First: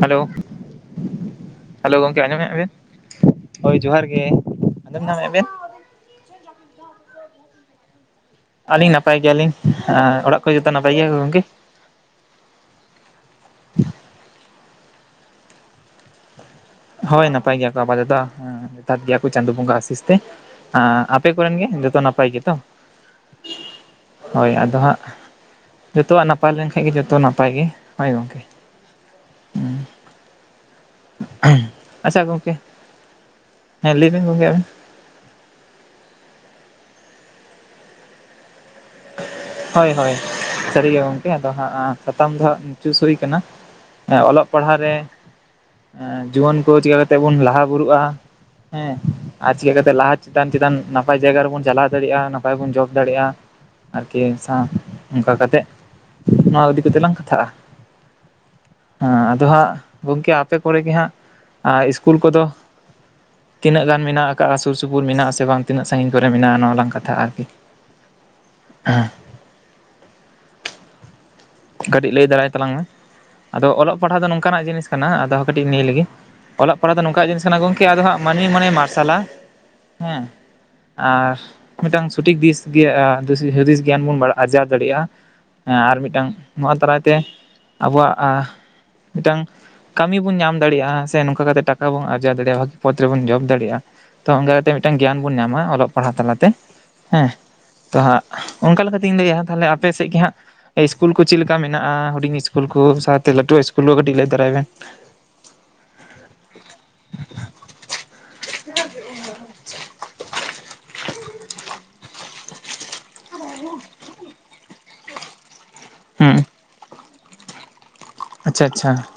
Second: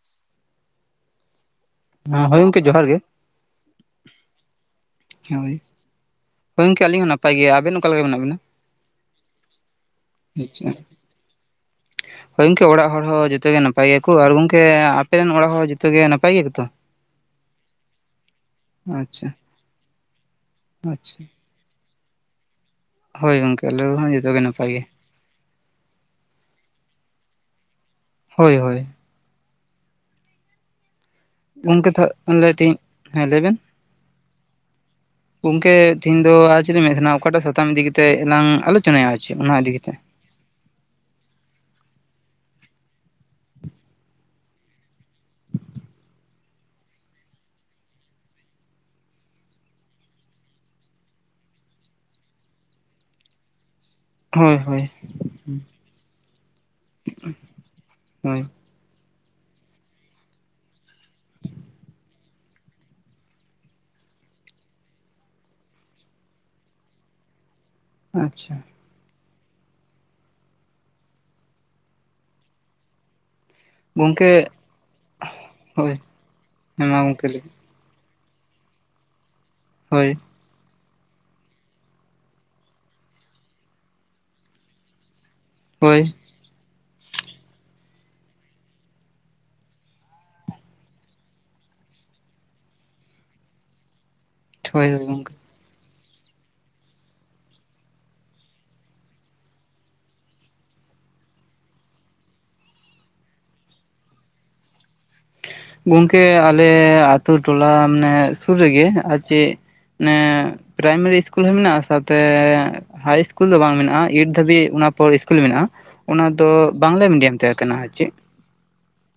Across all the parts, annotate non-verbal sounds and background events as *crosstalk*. Hello, hello ᱜᱚᱝᱠᱮ ᱦᱳᱭ ᱟᱸᱡᱚᱢᱮᱫ ᱵᱮᱱ? ᱡᱚᱦᱟᱨ ᱜᱮ ᱦᱳᱭ, ᱡᱚᱦᱟᱨ ᱜᱮ ᱾ ᱦᱳᱭ, ᱜᱚᱝᱠᱮ ᱟᱹᱞᱤᱧ ᱦᱚᱸ ᱱᱟᱯᱟᱭ ᱜᱮᱭᱟ, ᱟᱵᱮᱱ ᱚᱠᱟ ᱞᱮᱠᱟ ᱢᱮᱱᱟᱜ ᱵᱮᱱᱟ? ᱟᱹᱞᱤᱧ ᱱᱟᱯᱟᱭ ᱜᱮᱭᱟᱞᱤᱧ ᱟ ᱚᱲᱟᱜ ᱠᱚ ᱡᱚᱛᱚ ᱟᱪᱪᱷᱟ ᱱᱟᱯᱟᱭ ᱜᱮᱭᱟ ᱠᱚ ᱜᱚᱝᱠᱮ ᱾ ᱦᱳᱭ ᱜᱚᱝᱠᱮ ᱚᱲᱟᱜ ᱦᱚᱲᱦᱚ ᱡᱚᱛᱚ ᱜᱮ ᱱᱟᱯᱟᱭ ᱜᱮᱭᱟᱠᱚ ᱟᱨ ᱜᱚᱝᱠᱮ ᱟᱯᱮᱨᱮ ᱨᱮᱱ ᱚᱲᱟᱜ ᱦᱚᱲ ᱡᱚᱛᱚ ᱜᱮ ᱱᱟᱯᱟᱭ ᱜᱮᱭᱟᱠᱚᱛᱚ? ᱦᱳᱭ ᱱᱟᱯᱟᱭ ᱜᱮᱭᱟ ᱠᱚ ᱟᱯᱟᱫᱚᱛᱚ ᱡᱚᱛᱷᱟᱛ ᱜᱮᱭᱟ ᱠᱚ ᱟᱪᱪᱷᱟ ᱪᱟᱸᱫᱳ ᱵᱚᱸᱜᱟ ᱟᱥᱤᱥ ᱛᱮ ᱾ ᱟᱸ, ᱟᱪᱪᱷᱟ ᱟᱯᱮ ᱠᱚᱨᱮᱱ ᱜᱮ ᱡᱚᱛᱚ ᱱᱟᱯᱟᱭ ᱜᱮᱛᱚ? ᱦᱳᱭ ᱜᱚᱝᱠᱮ ᱟᱞᱮ ᱦᱚᱸ ᱡᱚᱛᱚ ᱜᱮ ᱦᱳᱭ, ᱱᱟᱯᱟᱭ ᱟᱫᱚ ᱜᱮ ᱦᱟᱸᱜ ᱡᱚᱛᱚᱣᱟᱜ ᱱᱟᱯᱟᱭ ᱞᱮᱱᱠᱷᱟᱡ ᱜᱮ ᱡᱚᱛᱚ ᱱᱟᱯᱟᱭ ᱜᱮ ᱾ ᱦᱳᱭ ᱦᱳᱭ ᱾ ᱜᱚᱝᱠᱮ ᱛᱟ ᱟᱪᱪᱷᱟ ᱜᱚᱝᱠᱮ ᱞᱟᱹᱭ ᱛᱟᱦᱮᱸ, ᱞᱟᱹᱭ ᱵᱮᱱ ᱾ ᱦᱮᱸ ᱞᱟᱹᱭ ᱵᱮᱱ ᱜᱚᱝᱠᱮ ᱟᱵᱮᱱ ᱜᱚᱝᱠᱮ ᱛᱮᱤᱦᱤᱧ ᱫᱚ ᱟᱨ ᱪᱮᱫ ᱞᱧ ᱜᱚᱢᱠᱮ ᱛᱮ, ᱹᱦᱮᱹᱧ ᱫᱚ ᱪᱮᱫ ᱵᱮᱱ ᱢᱮᱱᱟ ᱚᱠᱟᱴᱟᱜ ᱥᱟᱛᱟᱢ ᱤᱫᱤ ᱠᱟᱛᱮ ᱞᱟᱝ ᱟᱞᱳᱪᱚᱱᱟᱭᱟ ᱟᱨ ᱪᱮᱫ, ᱚᱱᱟ ᱤᱫᱤ ᱠᱟᱛᱮ? ᱴᱷᱚᱲᱚᱝᱻᱻᱥᱟᱹᱨᱤᱜᱮ ᱜᱚᱝᱠᱮ ᱟᱫᱚ ᱦᱟᱸᱜ ᱥᱟᱛᱟᱢ ᱫᱚ ᱦᱟᱸᱜ ᱪᱩᱥ ᱦᱳᱭ ᱠᱟᱱᱟ ᱾ ᱮ, ᱚᱞᱚᱜ ᱯᱟᱲᱦᱟᱜ ᱨᱮ ᱡᱩᱣᱟᱹᱱ ᱠᱚ ᱪᱤᱠᱟᱹ ᱠᱟᱛᱮ ᱵᱚᱱ ᱞᱟᱦᱟ ᱵᱩᱨᱩᱜᱼᱟ ᱾ ᱦᱮᱸ ᱥ-ᱥ-ᱥ-ᱥᱤᱡ ᱾ ᱟᱨ ᱪᱤᱠᱟᱹᱠᱟᱛᱮ ᱞᱟᱦᱟ ᱪᱮᱛᱟᱱ ᱪᱮᱛᱟᱱ ᱱᱟᱯᱟᱭ ᱡᱟᱭᱜᱟ ᱨᱮᱵᱚᱱ ᱪᱟᱞᱟᱣ ᱫᱟᱲᱮᱭᱟᱜᱼᱟ ᱱᱟᱯᱟᱭ ᱵᱚᱱ ᱡᱚᱵ ᱫᱟᱲᱮᱭᱟᱜᱼᱟ ᱾ ᱠᱮ ᱦᱳᱭ ᱥᱟᱶ ᱦᱳᱭ ᱚᱱᱠᱟ ᱠᱟᱛᱮ ᱱᱚᱣᱟ ᱤᱫᱤ ᱠᱟᱛᱮ ᱞᱟᱝ ᱠᱟᱛᱷᱟᱜᱼᱟ ᱾ ᱦᱳᱭ ᱮᱸ ᱟᱫᱚ ᱦᱟᱸᱜ ᱜᱚᱝᱠᱮ ᱟᱯᱮ ᱠᱚᱨᱮ ᱜᱮ ᱦᱟᱸᱜ ᱤᱥᱠᱩᱞ ᱠᱚᱫᱚ ᱛᱤᱱᱟᱹᱜ ᱜᱟᱱ ᱢᱮᱱᱟᱜ ᱟᱠᱟᱜᱼᱟ ᱥᱩᱨ ᱥᱩᱯᱩᱨ ᱢᱮᱱᱟᱜ ᱟᱥᱮ ᱵᱟᱝ ᱛᱤᱱᱟᱹᱜ ᱥᱟᱺᱜᱤᱧ ᱠᱚᱨᱮ ᱢᱮᱱᱟᱜᱼᱟ ᱱᱚᱣᱟ ᱞᱟᱝ ᱠᱟᱛᱷᱟ ᱟᱨᱠᱤ ᱾ ᱟᱪ-ᱪᱷᱟ ᱾ ᱟᱦ ᱾ ᱠᱟᱹᱴᱤᱡ ᱞᱟᱹᱭ ᱫᱟᱨᱟᱭ ᱛᱟᱞᱟᱝ ᱢᱮ ᱾ ᱟᱫᱚ ᱚᱞᱚᱜ ᱯᱟᱲᱦᱟᱜ ᱫᱚ ᱜᱚᱝᱠᱮ ᱱᱚᱝᱠᱟᱱᱟᱜ ᱡᱤᱱᱤᱥ ᱠᱟᱱᱟ ᱟᱫᱚ ᱠᱟᱹᱴᱤᱡ ᱤᱧ ᱞᱟᱹᱭ ᱦᱳᱭ ᱞᱮᱜᱮ, ᱚᱞᱚᱜ ᱦᱮᱸ ᱯᱟᱲᱦᱟᱜ ᱫᱚ ᱢᱟ ᱜᱚᱝᱠᱮ ᱱᱚᱝᱠᱟᱱᱟᱜ ᱞᱟᱹᱭ ᱡᱤᱱᱤᱥ ᱠᱟᱱᱟ ᱜᱚᱝᱠ ᱠᱮ ᱟᱫᱚ ᱦᱟᱸᱜ ᱢᱟᱹᱱᱢᱤ ᱢᱚᱱᱮᱭ ᱢᱟᱨᱥᱟᱞᱟ ᱦᱳᱭ ᱦᱮᱸ ᱾ ᱟᱨ ᱢᱤᱫᱴᱟᱝ ᱥᱚᱴᱷᱤᱠ ᱫᱤᱥ ᱜᱮ ᱫᱤᱥ ᱦᱩᱫᱤᱥ ᱜᱮᱭᱟᱱ ᱵᱚᱱ ᱦᱟ-ᱟᱨᱡᱟᱣ ᱫᱟᱲᱮᱭᱟᱜᱼᱟ ᱾ ᱟᱨ ᱦᱳᱭ ᱢᱤᱫᱴᱟᱝ ᱱᱚᱣᱟ ᱫᱟᱨᱟᱭ ᱛᱮ ᱟᱵᱚᱣᱟᱜ ᱟ ᱟ -ᱢᱤᱫᱴᱟᱝ ᱠᱟᱹᱢᱤ ᱵᱚᱱ ᱧᱟᱢ ᱫᱟᱲᱮᱭᱟᱜᱼᱟ ᱥᱮ ᱱᱚᱝᱠᱟ ᱠᱟᱛᱮ ᱴᱟᱠᱟ ᱵᱚᱱ ᱟᱨᱡᱟᱣ ᱫᱟᱲᱮᱭᱟᱜᱼᱟ ᱵᱷᱟᱹᱜᱤ ᱯᱚᱛᱷ ᱨᱮᱵᱚᱱ ᱡᱚᱵ ᱫᱟᱲᱮᱭᱟᱜᱼᱟ ᱾ ᱛᱚ ᱚᱱᱠᱟ ᱠᱟᱛᱮ ᱦᱳᱭ ᱢᱤᱫᱴᱟᱱ ᱜᱮᱭᱟᱱ ᱜᱚᱝᱠᱮ ᱵᱚᱱ ᱧᱟᱢᱟ ᱚᱞᱚᱜ ᱯᱟᱲᱦᱟᱜ ᱛᱟᱞᱟ ᱛᱮ, ᱦᱮᱸ ᱾ ᱛᱚ ᱦᱟᱸᱜ, ᱚᱱᱠᱟ ᱞᱮᱠᱟᱛᱮᱧ ᱞᱟᱹᱭᱟᱼᱟ, ᱛᱟᱞᱦᱮ ᱟᱯᱮ ᱥᱮᱫ ᱜᱮ ᱦᱟᱸᱜ ᱤᱥᱠᱩᱞ ᱠᱚ ᱪᱮᱫ ᱞᱮᱠᱟ ᱢᱮᱱᱟᱜᱼᱟ ᱦᱩᱰᱤᱧ ᱤᱥᱠᱩᱞ ᱠᱚ ᱥᱟᱶᱛᱮ ᱞᱟᱹᱴᱩ ᱤᱥᱠᱩᱞ ᱠᱚ ᱠᱟᱹᱴᱤᱡ ᱞᱟᱹᱭ ᱛᱟᱨᱟᱭ ᱵᱮᱱ? ᱜᱚᱝᱠᱮ ᱟᱞᱮ ᱟᱹᱛᱩ ᱴᱚᱞᱟ ᱢᱟᱱᱮ ᱥᱩᱨ ᱨᱮᱜᱮ ᱟᱨ ᱪᱮᱫ ᱢᱟᱱᱮ ᱯᱟᱨᱟᱭᱢᱮᱨᱤ ᱤᱥᱠᱩᱞ ᱦᱚᱸ ᱢᱮᱱᱟᱜᱼᱟ ᱥᱟᱶᱛᱮ ᱦᱟᱭ ᱤᱥᱠᱩᱞ ᱫᱚ ᱵᱟᱝ ᱢᱮᱱᱟᱜᱼᱟ ᱮᱭᱤᱴ ᱫᱷᱟᱹᱵᱤᱡ ᱚᱱᱟ ᱯᱚᱨ ᱤᱥᱠᱩᱞ ᱢᱮᱱᱟᱜᱼᱟ ᱾ ᱚᱱᱟ ᱦᱩᱸ ᱫᱚ ᱵᱟᱝᱞᱟ ᱢᱤᱰᱤᱭᱟᱢ ᱛᱟᱦᱮᱸ ᱠᱟᱱᱟ ᱟᱨ ᱪᱮᱫ? ᱟᱪᱪᱷᱟ ᱟᱪᱪᱷᱟ ᱾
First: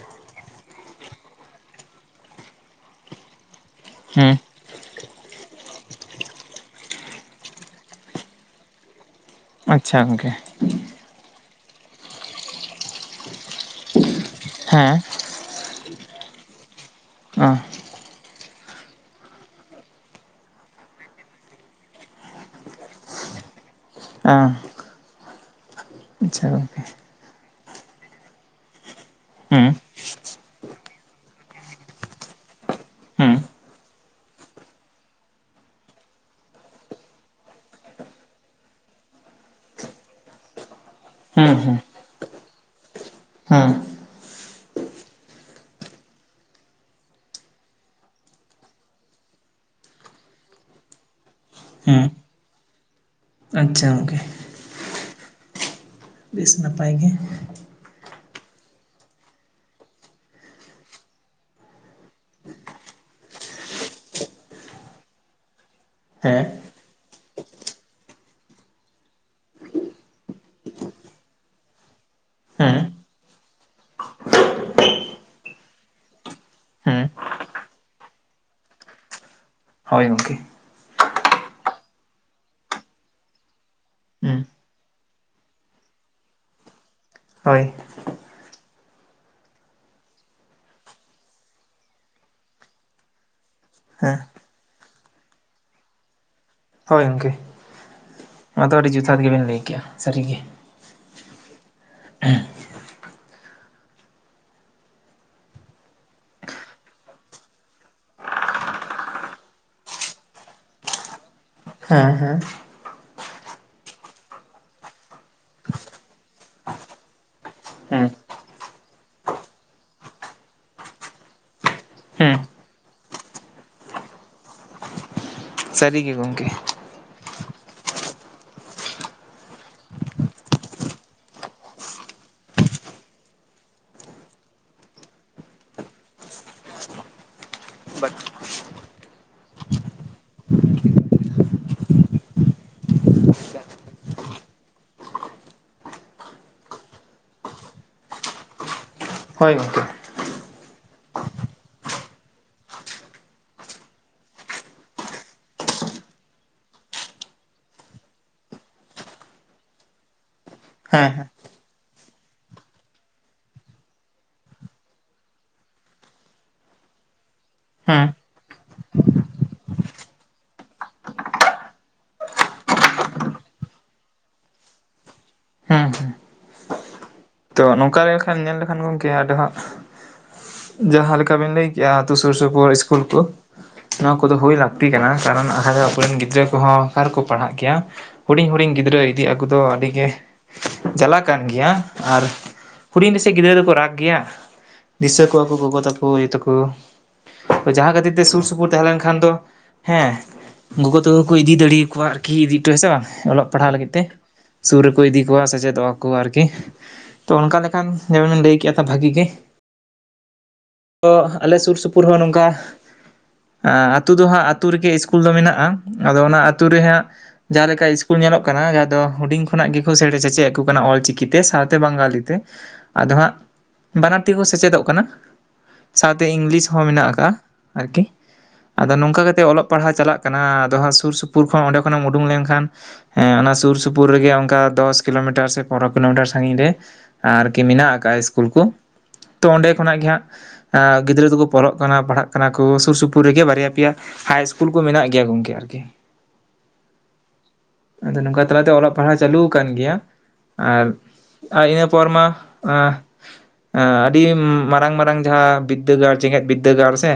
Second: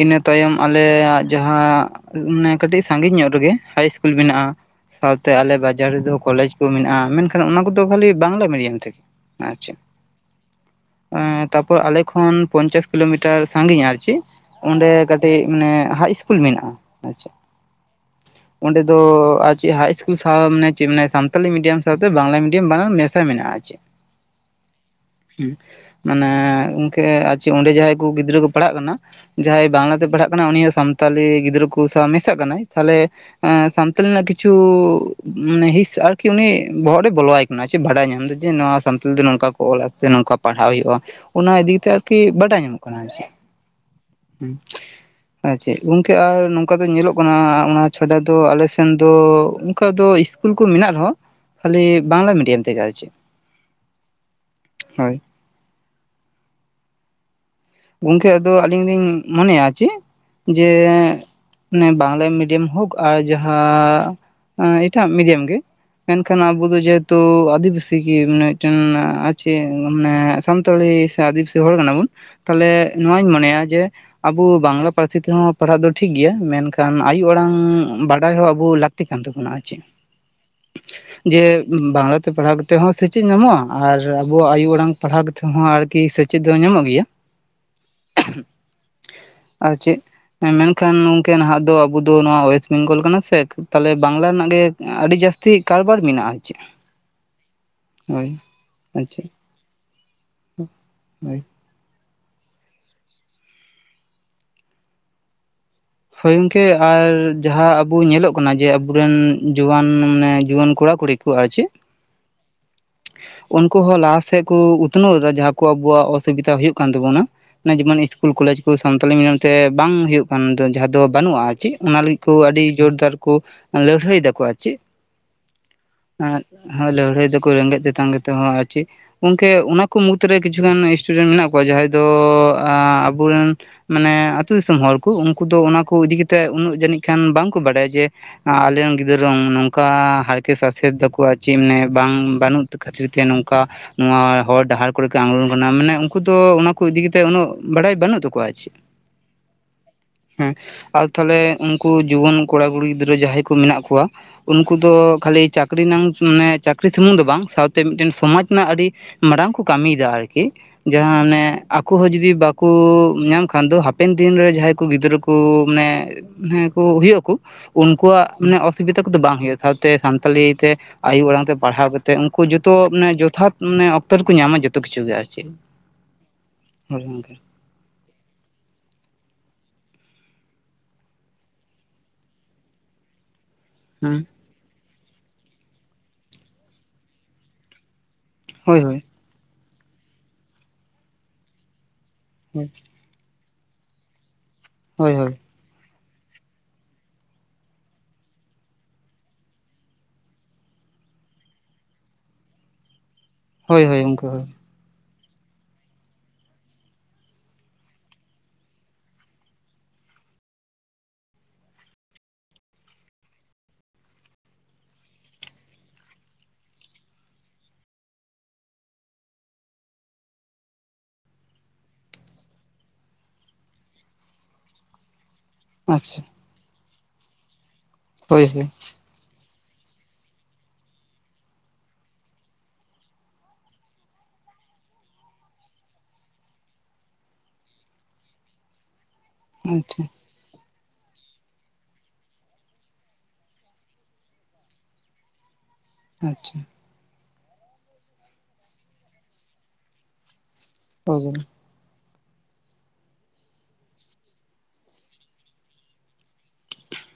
ᱤᱱᱟᱹ ᱛᱟᱭᱚᱢ ᱟᱞᱮᱭᱟᱜ ᱡᱟᱦᱟᱸ ᱮ ᱢᱟᱱᱮ ᱠᱟᱹᱴᱤᱡ ᱥᱟᱸᱜᱤᱧ ᱧᱚᱜ ᱨᱮᱜᱮ ᱦᱟᱭ ᱤᱥᱠᱩᱞ ᱦᱩᱸ ᱢᱮᱱᱟᱜᱼᱟ ᱾ ᱥᱟᱶᱛᱮ ᱟᱞᱮ ᱵᱟᱡᱟᱨ ᱨᱮᱫᱚ ᱠᱚᱞᱮᱡᱽ ᱠᱚ ᱢᱮᱱᱟᱜᱼᱟ, ᱢᱮᱱᱠᱷᱟᱱ ᱚᱱᱟ ᱠᱚᱫᱚ ᱠᱷᱟᱹᱞᱤ ᱵᱟᱝᱞᱟ ᱢᱤᱰᱤᱭᱟᱢ ᱛᱮᱜᱮ ᱾ ᱟᱪᱪᱷᱟ ᱾ ᱛᱟᱯᱚᱨ ᱟᱞᱮ ᱠᱷᱚᱱ ᱯᱚᱧᱪᱟᱥ ᱠᱤᱞᱳᱢᱤᱴᱟᱨ ᱥᱟᱸᱜᱤᱧᱟ ᱟᱨ ᱪᱤ ᱚᱸᱰᱮ ᱦᱮᱸ ᱠᱟᱹᱴᱤᱡ ᱢᱟᱱᱮ ᱦᱟᱭ ᱤᱥᱠᱩᱞ ᱢᱮᱱᱟᱜᱼᱟ ᱟᱪᱪᱷᱟ ᱾ *unintelligible* *unintelligible* ᱚᱸᱰᱮ ᱫᱚ ᱟᱨ ᱪᱮᱫ ᱦᱟᱭ ᱤᱥᱠᱩᱞ ᱥᱟᱶ ᱢᱟᱱᱮ ᱪᱮᱫ ᱢᱟᱱᱮ ᱥᱟᱱᱛᱟᱞᱤ ᱢᱤᱰᱤᱭᱟᱢ ᱥᱟᱶᱛᱮ ᱵᱟᱝᱞᱟ ᱢᱤᱰᱤᱭᱟᱢ ᱵᱟᱱᱟᱨ ᱢᱮᱥ ᱢᱮᱱᱟᱜᱼᱟ ᱟᱨ ᱪᱮᱫ ᱾ ᱮᱸᱦ ᱾ ᱢᱟᱱᱮ ᱜᱚᱝᱠᱮ ᱚᱸᱰᱮ ᱡᱟᱦᱟᱸᱭ ᱠᱚ ᱜᱤᱫᱽᱨᱟᱹ ᱠᱚ ᱯᱟᱲᱦᱟᱜ ᱠᱟᱱᱟ᱾ ᱦᱩᱸ ᱡᱟᱦᱟᱸᱭ ᱵᱟᱝᱞᱟᱛᱮ ᱯᱟᱲᱦᱟᱜ ᱠᱟᱱᱟᱲ ᱩᱱᱤ ᱦᱚᱸ ᱥᱟᱱᱛᱟᱞᱤ ᱜᱤᱫᱽᱨᱟᱹ ᱠᱚ ᱥᱟᱶ ᱢᱮᱥᱟᱜ ᱠᱟᱱᱟᱭ ᱾ ᱛᱟᱦᱚᱞᱮ ᱦᱩᱸ ᱮᱸᱥᱟᱱ ᱨᱮᱱᱟᱜ ᱠᱤᱪᱷᱩ ᱦᱤᱸᱥ ᱟᱨᱠᱤ ᱩᱱᱤ ᱵᱚᱦᱚᱜ ᱨᱮ ᱵᱚᱞᱚᱣᱟᱭ ᱠᱟᱱᱟ, ᱵᱟᱰᱟᱭ ᱧᱟᱢ ᱮᱫᱟ ᱡᱮ ᱱᱚᱣᱟ᱾ ᱥᱟᱱᱛᱷᱟᱞᱤ ᱛᱮ ᱱᱚᱝᱠᱟ ᱠᱚ ᱚᱞᱟ ᱥᱮ ᱱᱚᱝᱠᱟ ᱯᱟᱲᱦᱟᱣ ᱦᱩᱭᱩᱜᱼᱟ ᱚᱱᱟ ᱤᱫᱤ ᱠᱟᱛᱮ ᱟᱨᱠᱤ ᱵᱟᱰᱟᱭ ᱧᱟᱢᱚᱜ ᱠᱟᱱᱟ᱾ ᱦᱮᱸ ᱾ *inaudible* ᱟᱨ ᱪᱮᱫ ᱜᱚᱝᱠᱮ ᱟᱨ ᱱᱚᱝᱠᱟ ᱫᱚ ᱧᱮᱞᱚᱜ ᱠᱟᱱᱟ ᱚᱱᱟ ᱪᱷᱟᱰᱟ ᱫᱚ ᱟᱞᱮ ᱥᱮᱱ ᱫᱚ ᱚᱱᱠᱟ ᱫᱚ ᱤᱥ ᱤᱥᱠᱩᱞ ᱠᱚ ᱢᱮᱱᱟᱜ ᱨᱮᱦᱚᱸ ᱠᱷᱟᱹᱞᱤ ᱦᱩᱸ ᱵᱟᱝᱞᱟ ᱢᱤᱰᱤᱭᱟᱢ ᱛᱮᱜᱮ ᱟᱨ ᱪᱮᱫ ᱟᱪᱪᱷᱟ ᱜᱚᱝᱠᱮ ᱦᱳᱭ ᱾ ᱵᱮᱥ ᱱᱟᱯᱟᱭ ᱜᱮ ᱾ ᱜᱚᱝᱠᱮ ᱟᱫᱚ ᱟᱹᱞᱤᱧ ᱞᱤᱧ ᱢᱚᱱᱮᱭᱟ ᱪᱮᱫ ᱡᱮ ᱢᱟᱱᱮ ᱵᱟᱝᱞᱟ ᱢᱤᱰᱤᱭᱟᱢ ᱦᱳᱠ ᱟᱨ ᱡᱟᱦᱟᱸ ᱮᱸ ᱮᱴᱟᱜ ᱢᱤᱰᱤᱭᱟᱢ ᱜᱮ ᱢᱮᱱᱠᱷᱟᱱ ᱦᱮᱸ ᱟᱵᱚ ᱫᱚ ᱡᱟᱹᱛ ᱛᱚ ᱟᱹᱫᱤᱵᱟᱹᱥᱤ ᱜᱮ ᱢᱟᱱᱮ ᱢᱤᱫᱴᱮᱱ ᱟᱨ ᱪᱮᱫ ᱢᱟᱱᱮ ᱥᱟᱱᱛᱟᱲᱤ ᱥᱮ ᱟᱹᱫᱤᱵᱟᱹᱥᱤ ᱦᱚᱲ ᱠᱟᱱᱟ ᱵᱚᱱ ᱾ ᱛᱟᱦᱞᱮ ᱦᱮᱸ ᱱᱚᱣᱟᱧ ᱢᱚᱱᱮᱭᱟ ᱡᱮ ᱟᱵᱚ ᱵᱟᱝᱞᱟ ᱯᱟᱹᱨᱥᱤ ᱛᱮᱦᱚᱸ ᱯᱟᱲᱦᱟᱜ ᱫᱚ ᱴᱷᱤᱠ ᱜᱮᱭᱟ ᱢᱮᱱᱠᱷᱟᱱ ᱦᱮᱸ ᱟᱭᱩ ᱟᱲᱟᱝ ᱵᱟᱰᱟᱭ ᱦᱚᱸ ᱟᱵᱚ ᱞᱟᱹᱠᱛᱤ ᱠᱟᱱ ᱛᱟᱵᱚᱱᱟ ᱾ ᱦᱳᱭ ᱜᱚᱝᱠᱮ ᱾ ᱡᱮ ᱵᱟᱝᱞᱟᱛᱮ ᱯᱟᱲᱦᱟᱣ ᱠᱟᱛᱮ ᱦᱚᱸ ᱥᱮᱪᱮᱫ ᱧᱟᱢᱚᱜᱼᱟ ᱟᱨ ᱦᱩᱸ ᱟᱵᱚᱣᱟᱜ ᱟᱭᱳ ᱟᱲᱟᱝ ᱯᱟᱲᱦᱟᱣ ᱠᱟᱛ ᱱᱤᱛᱚᱜ ᱦᱚᱸ ᱟᱨᱠᱤ ᱥᱮᱪᱮᱫ ᱫᱚ ᱧᱟᱢᱚᱜ ᱜᱮᱭᱟ᱾ ᱦᱚᱭ᱾ ᱟᱨ ᱪᱮᱫ? ᱦᱮᱸ ᱢᱮᱱᱠᱷᱟᱱ ᱱᱚᱝᱠᱟ ᱱᱟᱦᱟᱸᱜ ᱫᱚ ᱟᱵᱚ ᱫᱚ ᱱᱚᱣᱟ ᱣᱮᱥ ᱵᱮᱝᱜᱚᱞ ᱠᱟᱱᱟ ᱥᱮ ᱛᱟᱦᱚᱞᱮ ᱦᱮᱸ ᱵᱟᱝᱞᱟ ᱨᱮᱱᱟᱜ ᱜᱮ ᱟᱹᱰᱤ ᱡᱟᱹᱥᱛᱤ ᱠᱟᱨᱵᱟᱨ ᱢᱮᱱᱟᱜᱼᱟ᱾ ᱪᱮᱫ ᱦᱳᱭ ᱜᱚᱢᱠᱮ ᱦᱳᱭ ᱱᱚᱣᱟ ᱫᱚ ᱟᱹᱰᱤ ᱡᱚᱛᱷᱟᱛ ᱟᱪᱪᱷᱟ ᱜᱮᱵᱮᱱ ᱞᱟᱹᱭ ᱠᱮᱜᱼᱟ ᱥᱟᱹᱨᱤᱜᱮ᱾ ᱦᱳᱭ ᱦᱮᱸ *unintelligible* ᱦᱳᱭ ᱜᱚᱢᱠᱮ ᱟᱨ ᱡᱟᱦᱟᱸ ᱟᱵᱩ ᱧᱮᱞᱚᱜ ᱠᱟᱱᱟ ᱡᱮ ᱟᱵᱚᱨᱮᱱ ᱡᱩᱣᱟᱱ ᱡᱩᱣᱟᱹᱱ ᱠᱚᱲᱟ ᱠᱩᱲᱤ ᱠᱚ ᱟᱨ ᱪᱮᱫ? ᱦᱮᱸ ᱦᱮᱸ᱾ ᱩᱱᱠᱩ ᱦᱚᱸ ᱞᱟᱦᱟᱥᱮᱫ ᱠᱚ ᱩᱛᱱᱟᱹᱣ ᱮᱫᱟ ᱡᱟᱦᱟᱸ ᱠᱚ ᱟᱵᱚᱣᱟᱜ ᱚᱥᱩᱵᱤᱫᱟ ᱦᱩᱭᱩᱜ ᱠᱟᱱ ᱛᱟᱵᱚᱱᱟ᱾ ᱢᱟᱱᱮ ᱡᱮᱢᱚᱱ ᱦᱮᱸ ᱤᱥᱠᱩᱞ ᱠᱚᱞᱮᱡᱽ ᱠᱚ ᱥᱟᱱᱛᱟᱞᱤ ᱢᱤᱰᱤᱭᱟᱢ ᱛᱮ ᱵᱟᱝ ᱦᱩᱭᱩᱜ ᱠᱟᱱ ᱫᱚ᱾ ᱡᱟᱦᱟᱸ ᱫᱚ ᱵᱟᱹᱱᱩᱜᱼᱟ ᱟᱨ ᱪᱮᱫ ᱚᱱᱟ ᱞᱟᱹᱜᱤᱫ ᱠᱚ ᱦᱮᱸ ᱟᱹᱰᱤ ᱡᱳᱨᱫᱟᱨ ᱠᱚ ᱞᱟᱹᱲᱦᱟᱹᱭ ᱫᱟᱠᱚ ᱟᱨ ᱪᱮᱫ? ᱥᱟᱹᱨᱤᱜᱮ ᱜᱚᱝᱠᱮ ᱦᱮᱸ ᱞᱟᱹᱲᱦᱟᱹᱭ ᱫᱚᱠᱚ ᱨᱮᱸᱜᱮᱡ ᱛᱮᱛᱟᱝ ᱜᱮᱛᱮ ᱦᱚᱸ ᱟᱨ ᱪᱮᱫ᱾ ᱜᱚᱝᱠᱮ ᱚᱱᱟ ᱠᱚ ᱢᱩᱫᱽᱨᱮ ᱠᱤᱪᱷᱩᱜᱟᱱ ᱥᱴᱩᱰᱮᱱᱴ ᱢᱮᱱᱟᱜ ᱠᱚᱣᱟ ᱡᱟᱦᱟᱸᱭ ᱫᱚᱻ ᱟᱻ ᱟᱵᱚᱨᱮᱱ ᱢᱟᱱᱮ ᱟᱹᱛᱩ ᱫᱤᱥᱚᱢ ᱦᱚᱲ ᱠᱚ ᱩᱱᱠᱩ ᱫᱚ ᱚᱱᱟ ᱠᱚ ᱤᱫᱤ ᱠᱟᱛᱮᱫ ᱩᱱᱟᱹᱜ ᱡᱟᱹᱱᱤᱡ ᱠᱷᱟᱱ ᱵᱟᱝᱠᱚ ᱵᱟᱲᱟᱭᱟ ᱡᱮ ᱟᱞᱮᱨᱮᱱ ᱜᱤᱫᱽᱨᱟᱹ ᱱᱚᱝᱠᱟ ᱦᱟᱨᱠᱮᱫ ᱥᱟᱥᱮᱫ ᱫᱟᱠᱚ ᱟᱨ ᱪᱮᱜ ᱢᱟᱱᱮ ᱵᱟᱝ ᱵᱟᱹᱱᱩᱜ ᱠᱷᱟᱹᱛᱤᱨ ᱛᱮ ᱱᱚᱝᱠᱟ ᱱᱚᱣᱟ ᱦᱚᱨ ᱰᱟᱦᱟᱨ ᱠᱚᱨᱮ ᱠᱚ ᱟᱬᱜᱚᱱ ᱠᱟᱱᱟ ᱢᱟᱱᱮ ᱩᱱᱠᱩ ᱫᱚ ᱚᱱᱟᱠᱩ ᱤᱫᱤ ᱠᱟᱛᱮ ᱩᱱᱟᱹᱜ ᱵᱟᱲᱟᱭ ᱵᱟᱹᱱᱩᱜ ᱛᱟᱠᱚᱣᱟ ᱟᱪᱮ᱾ ᱦᱚᱭ ᱜᱚᱝᱠᱮ᱾ ᱦᱮᱸ ᱟᱨ ᱛᱟᱦᱞᱮ ᱩᱱᱠᱩ ᱡᱩᱣᱟᱹᱱ ᱠᱚᱲᱟ- ᱠᱩᱲᱤ ᱜᱤᱫᱽᱨᱟᱹ ᱡᱟᱦᱟᱸᱭ ᱠᱚ ᱢᱮᱱᱟᱜ ᱠᱚᱣᱟ, ᱩᱱᱠᱩ ᱫᱚ ᱠᱷᱟᱹᱞᱤ ᱪᱟᱠᱨᱤ ᱱᱟᱝ ᱢᱟᱱᱮ ᱪᱟᱠᱨᱤ ᱥᱩᱢᱩᱝ ᱫᱚ ᱵᱟᱝ ᱥᱟᱶᱛᱮ ᱢᱤᱫᱴᱮᱱ ᱥᱚᱢᱟᱡᱽ ᱨᱮᱱᱟᱜ ᱟᱹᱰᱤ ᱢᱟᱲᱟᱝ ᱠᱚ ᱠᱟᱹᱢᱤᱭᱮᱫᱟ ᱟᱨᱠᱤ᱾ ᱦᱮᱸ ᱡᱟᱦᱟᱸ ᱦᱮᱸ ᱟᱱᱮ ᱟᱠᱚ ᱦᱚᱸ ᱡᱩᱫᱤ ᱵᱟᱠᱚ ᱧᱟᱢ ᱠᱷᱟᱱ ᱫᱚ ᱦᱟᱯᱮᱱ ᱫᱤᱱᱨᱮ ᱡᱟᱦᱥᱭ ᱠᱩ ᱜᱤᱫᱽᱨᱟᱹ ᱠᱩ ᱢᱟᱱᱮ ᱦᱮᱸ ᱠᱩ ᱦᱩᱭᱩᱜ ᱟᱠᱩ, ᱦᱮᱸ ᱩᱱᱠᱩᱣᱟᱜ ᱢᱟᱱᱮ ᱚᱥᱩᱵᱤᱫᱟ ᱠᱚᱫᱚ ᱵᱟᱝ ᱦᱳᱭᱼᱟ ᱥᱟᱶᱛᱮ ᱥᱟᱱᱛᱟᱞᱤ ᱛᱮ ᱟᱭᱳ ᱟᱲᱟᱝ ᱛᱮ ᱯᱟᱲᱦᱟᱣ ᱠᱟᱛᱮᱜ ᱩᱝᱠᱩ ᱡᱚᱛᱚ ᱢᱟᱱᱮ ᱡᱚᱛᱷᱟᱛ ᱢᱟᱱᱮ ᱚᱠᱛᱚ ᱨᱮᱠᱚ ᱧᱟᱢᱟ ᱡᱚᱛᱚ ᱠᱤᱪᱷᱩ ᱜᱮ ᱟᱨ ᱪᱮᱫ᱾ ᱦᱮᱸ ᱦᱮᱸ ᱦᱳᱭ ᱜᱚᱢᱠᱮ᱾ ᱛᱚ ᱱᱚᱝᱠᱟ ᱞᱮᱱ ᱠᱷᱟᱱ ᱧᱮᱞ ᱞᱮᱠᱷᱟᱱ ᱜᱚᱝᱠᱮ ᱟᱫᱚ ᱦᱟᱸᱜ ᱡᱟᱦᱟᱸ ᱞᱮᱠᱟ ᱵᱤᱱ ᱞᱟᱹᱭ ᱠᱮᱜᱼᱟ ᱟᱛᱳ ᱥᱩᱨᱼᱥᱩᱯᱩᱨ ᱤᱥᱠᱩᱞ ᱠᱚ, ᱱᱚᱣᱟ ᱦᱮᱸ ᱠᱚᱫᱚ ᱦᱩᱭ ᱞᱟᱹᱠᱛᱤ ᱠᱟᱱᱟ ᱠᱟᱨᱚᱱ ᱟᱨᱦᱚᱸ ᱚᱠᱚᱭᱨᱮᱱ ᱜᱤᱫᱽᱨᱟᱹ ᱠᱚᱦᱚᱸ ᱚᱠᱟ ᱨᱮᱠᱚ ᱯᱟᱲᱦᱟᱜ ᱜᱮᱭᱟ ᱦᱩᱰᱤᱧ ᱦᱩᱰᱤᱧ ᱦᱳᱭ ᱜᱤᱫᱽᱨᱟᱹ ᱦᱳᱭ ᱤᱫᱤ ᱟᱹᱜᱩ ᱫᱚ ᱟᱹᱰᱤ ᱜᱮ ᱡᱟᱞᱟ ᱠᱟᱱ ᱜᱮᱭᱟ, ᱟᱨ *unintelligible* ᱦᱩᱲᱤᱧ ᱨᱮᱥᱮ ᱜᱤᱫᱽᱨᱟᱹ ᱫᱚᱠᱚ ᱨᱟᱜ ᱜᱮᱭᱟ, ᱫᱤᱥᱟᱹ ᱦᱳᱭ ᱠᱚᱣᱟ ᱠᱚ ᱜᱚᱜᱚ ᱛᱟᱠᱚ ᱭᱩ ᱛᱟᱠᱚ ᱡᱟᱦᱟᱸ ᱠᱷᱟᱹᱛᱤᱨ ᱛᱮ ᱥᱩᱨ ᱥᱩᱯᱩᱨ ᱛᱟᱦᱮᱸ ᱞᱮᱱᱠᱷᱟᱱ ᱫᱚ ᱦᱮᱸ ᱜᱚᱜᱚ ᱛᱟᱠᱚ ᱠᱚ ᱤᱫᱤ ᱫᱟᱹᱲᱮᱭᱟᱠᱚᱣᱟ ᱟᱨᱠᱤ ᱤᱫᱤ ᱦᱚᱴᱚ ᱦᱮᱸᱥᱮ ᱵᱟᱝ ᱚᱞᱚᱜ ᱯᱟᱲᱦᱟᱣ ᱦᱳᱭ ᱞᱟᱹᱜᱤᱫ ᱦᱳᱭ ᱛᱮ, ᱜᱚᱝᱠᱮ ᱦᱳᱭ ᱥᱩᱨ ᱨᱮᱠᱚ ᱤᱫᱤ ᱠᱚᱣᱟ ᱥᱮᱪᱮᱫᱚᱜ ᱠᱚ ᱟᱨᱠᱤ᱾ ᱛᱚ ᱚᱱᱠᱟ ᱞᱮᱠᱷᱟᱱ ᱡᱮᱢᱚᱱᱤᱧ ᱞᱟᱹᱭ ᱠᱮᱜᱼᱟ ᱠᱟᱛᱷᱟ ᱛᱚ ᱵᱷᱟᱜᱤ ᱜᱮ ᱛᱚ ᱟᱞᱮ ᱥᱩᱨ ᱥᱩᱯᱩᱨ ᱦᱚᱸ ᱱᱚᱝᱠᱟ ᱟᱸ ᱟᱹᱛᱩ ᱫᱚ ᱦᱟᱸᱜ ᱟᱹᱛᱩ ᱨᱮᱜᱮ ᱤᱥᱠᱩᱞ ᱫᱚ ᱢᱮᱱᱟᱜᱼᱟ, ᱟᱫᱚ ᱚᱱᱟ ᱟᱹᱛᱩ ᱨᱮ ᱦᱟᱸᱜ ᱡᱟᱦᱟᱸ ᱞᱮᱠᱟ ᱤᱥᱠᱩᱞ ᱧᱮᱞᱚᱜ ᱠᱟᱱᱟ, ᱡᱟᱦᱟᱸ ᱫᱚ ᱦᱩᱰᱤᱧ ᱠᱷᱚᱱᱟᱜ ᱜᱮᱠᱚ ᱥᱮᱴ ᱥᱮᱪᱮᱜ ᱟᱠᱩ ᱠᱟᱱᱟ ᱚᱞ ᱪᱤᱠᱤ ᱛᱮ ᱥᱟᱶ ᱛᱮ ᱵᱟᱝᱜᱟᱞᱤ ᱛᱮ ᱟᱫᱚ ᱦᱟᱸᱜ ᱵᱟᱱᱟᱨᱛᱤ ᱠᱚ ᱥᱮᱪᱮᱫᱚᱜ ᱠᱟᱱᱟ ᱟᱪᱪᱷᱟ ᱥᱟᱶᱛᱮ ᱤᱝᱞᱤᱥ ᱦᱚᱸ ᱢᱮᱱᱟᱜ ᱠᱟᱜᱼᱟ ᱟᱨᱠᱤ᱾ ᱦᱳᱭ ᱦᱳᱭ᱾ ᱟᱫᱚ ᱱᱚᱝᱠᱟ ᱠᱟᱛᱮᱜ ᱚᱞᱚᱜ ᱯᱟᱲᱦᱟᱣ ᱪᱟᱞᱟᱜ ᱠᱟᱱᱟ, ᱟᱫᱚ ᱦᱟᱸᱜ ᱥᱩᱨ ᱥᱩᱯᱩᱨ ᱠᱷᱚᱱ ᱚᱸᱰᱮ ᱠᱷᱚᱱᱮᱢ ᱩᱰᱩᱝ ᱞᱮᱱᱠᱷᱟᱱ ᱦᱮᱸ ᱚᱱᱟ ᱥᱩᱨ ᱥᱩᱯᱩᱨ ᱨᱮᱜᱮ ᱚᱝᱠᱟ ᱫᱚᱥ ᱠᱤᱞᱳ ᱢᱤᱴᱟᱨ ᱥᱮ ᱯᱚᱱᱰᱨᱚ ᱠᱤᱞᱳ ᱢᱤᱴᱟᱨ ᱥᱟᱺᱜᱤᱧ ᱨᱮ ᱟᱨᱠᱤ ᱢᱮᱱᱟᱜ ᱠᱟᱜᱼᱟ ᱤᱥᱠᱩᱞ ᱠᱚ ᱛᱚ ᱚᱸᱰᱮ ᱠᱷᱚᱱᱟᱜ ᱟᱪᱪᱷᱟ ᱜᱮ ᱦᱟᱸᱜ ᱟᱸ ᱜᱤᱫᱽᱨᱟᱹ ᱫᱚᱠᱚ ᱯᱚᱞᱚᱜ ᱠᱟᱱᱟ ᱯᱟᱲᱦᱟᱜ ᱠᱟᱱᱟ ᱠᱚ ᱥᱩᱨᱼᱥᱩᱯᱩᱨ ᱨᱮᱜᱮ ᱵᱟᱨᱭᱟ ᱯᱮᱭᱟ ᱦᱟᱭ ᱤᱥᱠᱩᱞ ᱠᱚ ᱢᱮᱱᱟᱜ ᱜᱮᱭᱟ ᱜᱚᱝᱠᱮ ᱟᱨᱠᱤ᱾ ᱟᱪᱪᱷᱟ᱾ ᱟᱫᱚ ᱱᱚᱝᱠᱟ ᱛᱟᱞᱟᱛᱮ ᱚᱞᱚᱜ ᱯᱟᱲᱦᱟᱣ ᱪᱟᱹᱞᱩ ᱠᱟᱱ ᱜᱮᱭᱟ ᱟᱨ ᱚ ᱡᱟᱞᱟ᱾ ᱟᱨ ᱤᱱᱟᱹ ᱯᱚᱨ ᱢᱟ ᱟᱸ ᱟᱸ ᱟᱹᱰᱤ ᱢᱟᱨᱟᱝ ᱢᱟᱨᱟᱝ ᱡᱟᱦᱟᱸ ᱵᱤᱫᱽᱫᱟᱹᱜᱟᱲ ᱡᱮᱸᱜᱮᱛ ᱵᱤᱫᱽᱫᱟᱹᱜᱟᱲ ᱥᱮ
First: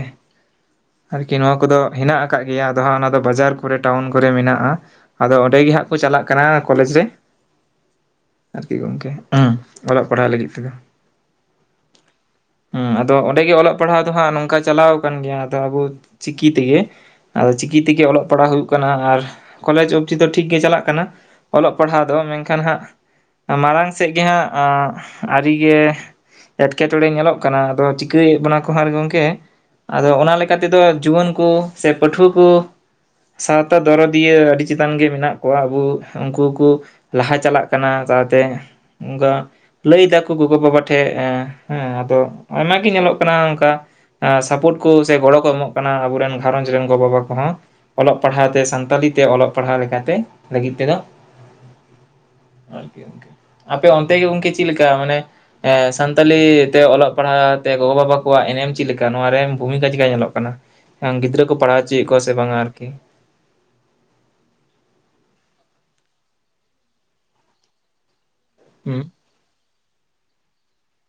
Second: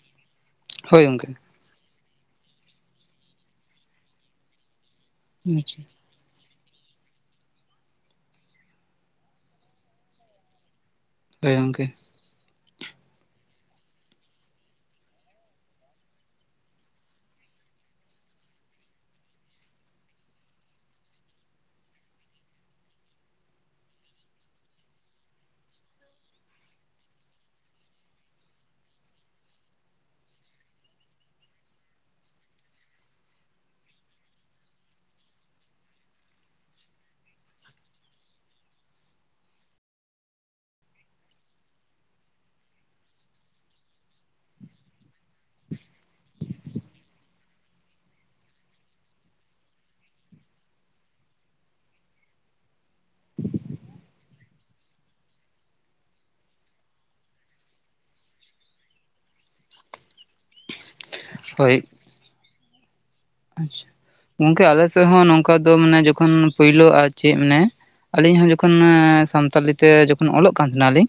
ᱦᱳᱭ ᱜᱚᱝᱠᱮ ᱟᱨᱠᱤ ᱱᱚᱣᱟ ᱠᱚᱫᱚ ᱦᱮᱸᱱᱟᱜ ᱠᱟᱜ ᱜᱮᱭᱟ ᱟᱫᱚ ᱦᱟᱸᱜ ᱚᱱᱟ ᱫᱚ ᱵᱟᱡᱟᱨ ᱠᱚᱨᱮ ᱴᱟᱣᱩᱱ ᱠᱚᱨᱮ ᱢᱮᱱᱟᱜᱼᱟ᱾ ᱟᱫᱚ ᱚᱸᱰᱮ ᱜᱮ ᱦᱟᱸᱜ ᱠᱚ ᱦᱳᱭ ᱪᱟᱞᱟᱜ ᱠᱟᱱᱟ ᱠᱚᱞᱮᱡ ᱨᱮ, ᱦᱮ ᱜᱚᱢᱠᱮ ᱦᱩᱸ ᱚᱞᱚᱜ ᱯᱟᱲᱦᱟᱜ ᱞᱟᱹᱜᱤᱫ ᱛᱮᱫᱚ᱾ ᱦᱮᱸ ᱜᱚᱝᱠᱮ᱾ ᱦᱩᱸ ᱟᱫᱚ ᱚᱸᱰᱮᱜᱮ ᱚᱞᱚᱜ ᱯᱟᱲᱦᱟᱣ ᱫᱚ ᱦᱟᱸᱜ ᱱᱚᱝᱠᱟ ᱪᱟᱞᱟᱣ ᱟᱠᱟᱱ ᱜᱮᱭᱟ ᱟᱫᱚ ᱟᱵᱩ ᱪᱤᱠᱤ ᱛᱮ ᱜᱮᱼᱼ ᱟᱫᱚ ᱪᱤᱠᱤ ᱛᱮᱜᱮ ᱚᱞᱚᱜ ᱯᱟᱲᱦᱟᱜ ᱦᱩᱭᱩᱜ ᱠᱟᱱᱟ ᱟᱨ ᱠᱚᱞᱮᱡᱽ ᱚᱵᱡᱤ ᱫᱚ ᱴᱷᱤᱠ ᱜᱮ ᱪᱟᱞᱟᱜ ᱠᱟᱱᱟ᱾ ᱚᱞᱚᱜ ᱯᱟᱲᱦᱟᱣ ᱫᱚ ᱢᱮᱱᱠᱷᱟᱱ ᱦᱟᱸᱜᱼᱼ ᱢᱟᱲᱟᱝ ᱥᱮᱜ ᱜᱮ ᱦᱟᱸᱜ ᱟᱸᱜ ᱟᱹᱨᱤᱜᱮᱼᱼ ᱮᱴᱠᱮ ᱴᱚᱸᱬᱮ ᱧᱮᱞᱚᱜ ᱠᱟᱱᱟ ᱟᱫᱚ ᱪᱤᱠᱟᱹᱭᱮᱜ ᱵᱚᱱᱟ ᱠᱚ ᱦᱟᱸᱜ ᱜᱚᱝᱠᱮᱼᱼ ᱟᱫᱚ ᱚᱱᱟ ᱞᱮᱠᱟ ᱛᱮᱫᱚ ᱡᱩᱣᱟᱹᱱ ᱠᱚ ᱥᱮ ᱯᱟᱹᱴᱷᱩᱣᱟᱹ ᱠᱚᱼᱼ ᱥᱟᱶᱛᱟ ᱫᱚᱨᱚᱫᱤᱭᱟᱹ ᱟᱹᱰᱤ ᱪᱮᱛᱟᱱ ᱜᱮ ᱢᱮᱱᱟᱜ ᱠᱚᱣᱟ ᱟᱵᱚ ᱩᱱᱠᱩ ᱠᱚᱼᱼ ᱞᱟᱦᱟ ᱪᱟᱞᱟᱜ ᱠᱟᱱᱟ ᱥᱟᱶᱛᱮ ᱚᱱᱠᱟᱼᱼ ᱞᱟᱹᱭ ᱮᱫᱟ ᱠᱚ ᱜᱚᱜᱚ ᱵᱟᱵᱟ ᱴᱷᱮᱜ ᱮᱸ ᱦᱮᱸ ᱟᱫᱚ ᱟᱭᱢᱟ ᱜᱮ ᱧᱮᱞᱚᱜ ᱠᱟᱱᱟ ᱚᱱᱠᱟᱼᱼ ᱟ *unintelligible* ᱥᱟᱯᱚᱨᱴ ᱠᱚ ᱥᱮ ᱜᱚᱲᱚ ᱠᱚ ᱮᱢᱚᱜ ᱠᱟᱱᱟ ᱟᱵᱚᱨᱮᱱ ᱜᱷᱟᱨᱚᱸᱧᱡᱽ ᱨᱮᱱ ᱜᱚ ᱵᱟᱵᱟ ᱠᱚᱦᱚᱸᱼᱼ ᱚᱞᱚᱜ ᱯᱟᱲᱦᱟᱣ ᱛᱮ ᱥᱟᱱᱛᱟᱞᱤ ᱛᱮ ᱚᱞᱚᱜ ᱯᱟᱲᱦᱟᱣ ᱞᱮᱠᱟᱛᱮ ᱞᱟᱹᱜᱤᱫ ᱛᱮᱫᱚᱼᱼ ᱟᱯᱮ ᱚᱱᱛᱮ ᱜᱮ ᱜᱚᱝᱠᱮ ᱪᱮᱜ ᱞᱮᱠᱟ ᱢᱟᱱᱮᱼᱼ ᱮᱻ ᱥᱟᱱᱛᱟᱞᱤ ᱛᱮ ᱚᱞᱚᱜ ᱯᱟᱲᱦᱟᱣ ᱛᱮ ᱜᱚᱜᱚᱼᱵᱟᱵᱟ ᱠᱚᱣᱟᱜ ᱮᱱᱮᱢ ᱪᱮᱜ ᱞᱮᱠᱟ ᱱᱚᱣᱟ ᱨᱮᱢ ᱵᱷᱩᱢᱤᱠᱟ ᱪᱮᱜ ᱠᱟ ᱧᱮᱞᱚᱜ ᱠᱟᱱᱟ? ᱠᱟᱱᱟ᱾ ᱜᱤᱫᱽᱨᱟᱹ ᱠᱚ ᱯᱟᱲᱦᱟᱣ ᱦᱳᱭ ᱦᱚᱪᱚᱭᱮᱜ ᱠᱚᱣᱟ ᱥᱮ ᱵᱟᱝᱼᱟ ᱟᱨᱠᱤᱼᱼ ᱟᱪᱪᱷᱟ ᱜᱚᱝᱠᱮ ᱟᱞᱮᱥᱮᱜ ᱦᱚᱸ ᱱᱚᱝᱠᱟ ᱫᱚ ᱢᱟᱱᱮ ᱡᱚᱠᱷᱚᱱ ᱯᱩᱭᱞᱚ ᱟᱨ ᱪᱮᱜ ᱢᱟᱱᱮ ᱟᱞᱤᱸᱧ ᱦᱚᱸ ᱡᱚ ᱢᱟᱱᱮᱻ ᱦᱩᱸ ᱥᱟᱱᱛᱟᱞᱤ ᱛᱮ ᱡᱚᱠᱷᱚᱱ ᱚᱞᱚᱜ ᱠᱟᱱ ᱛᱟᱦᱮᱸᱱᱟ ᱞᱤᱧ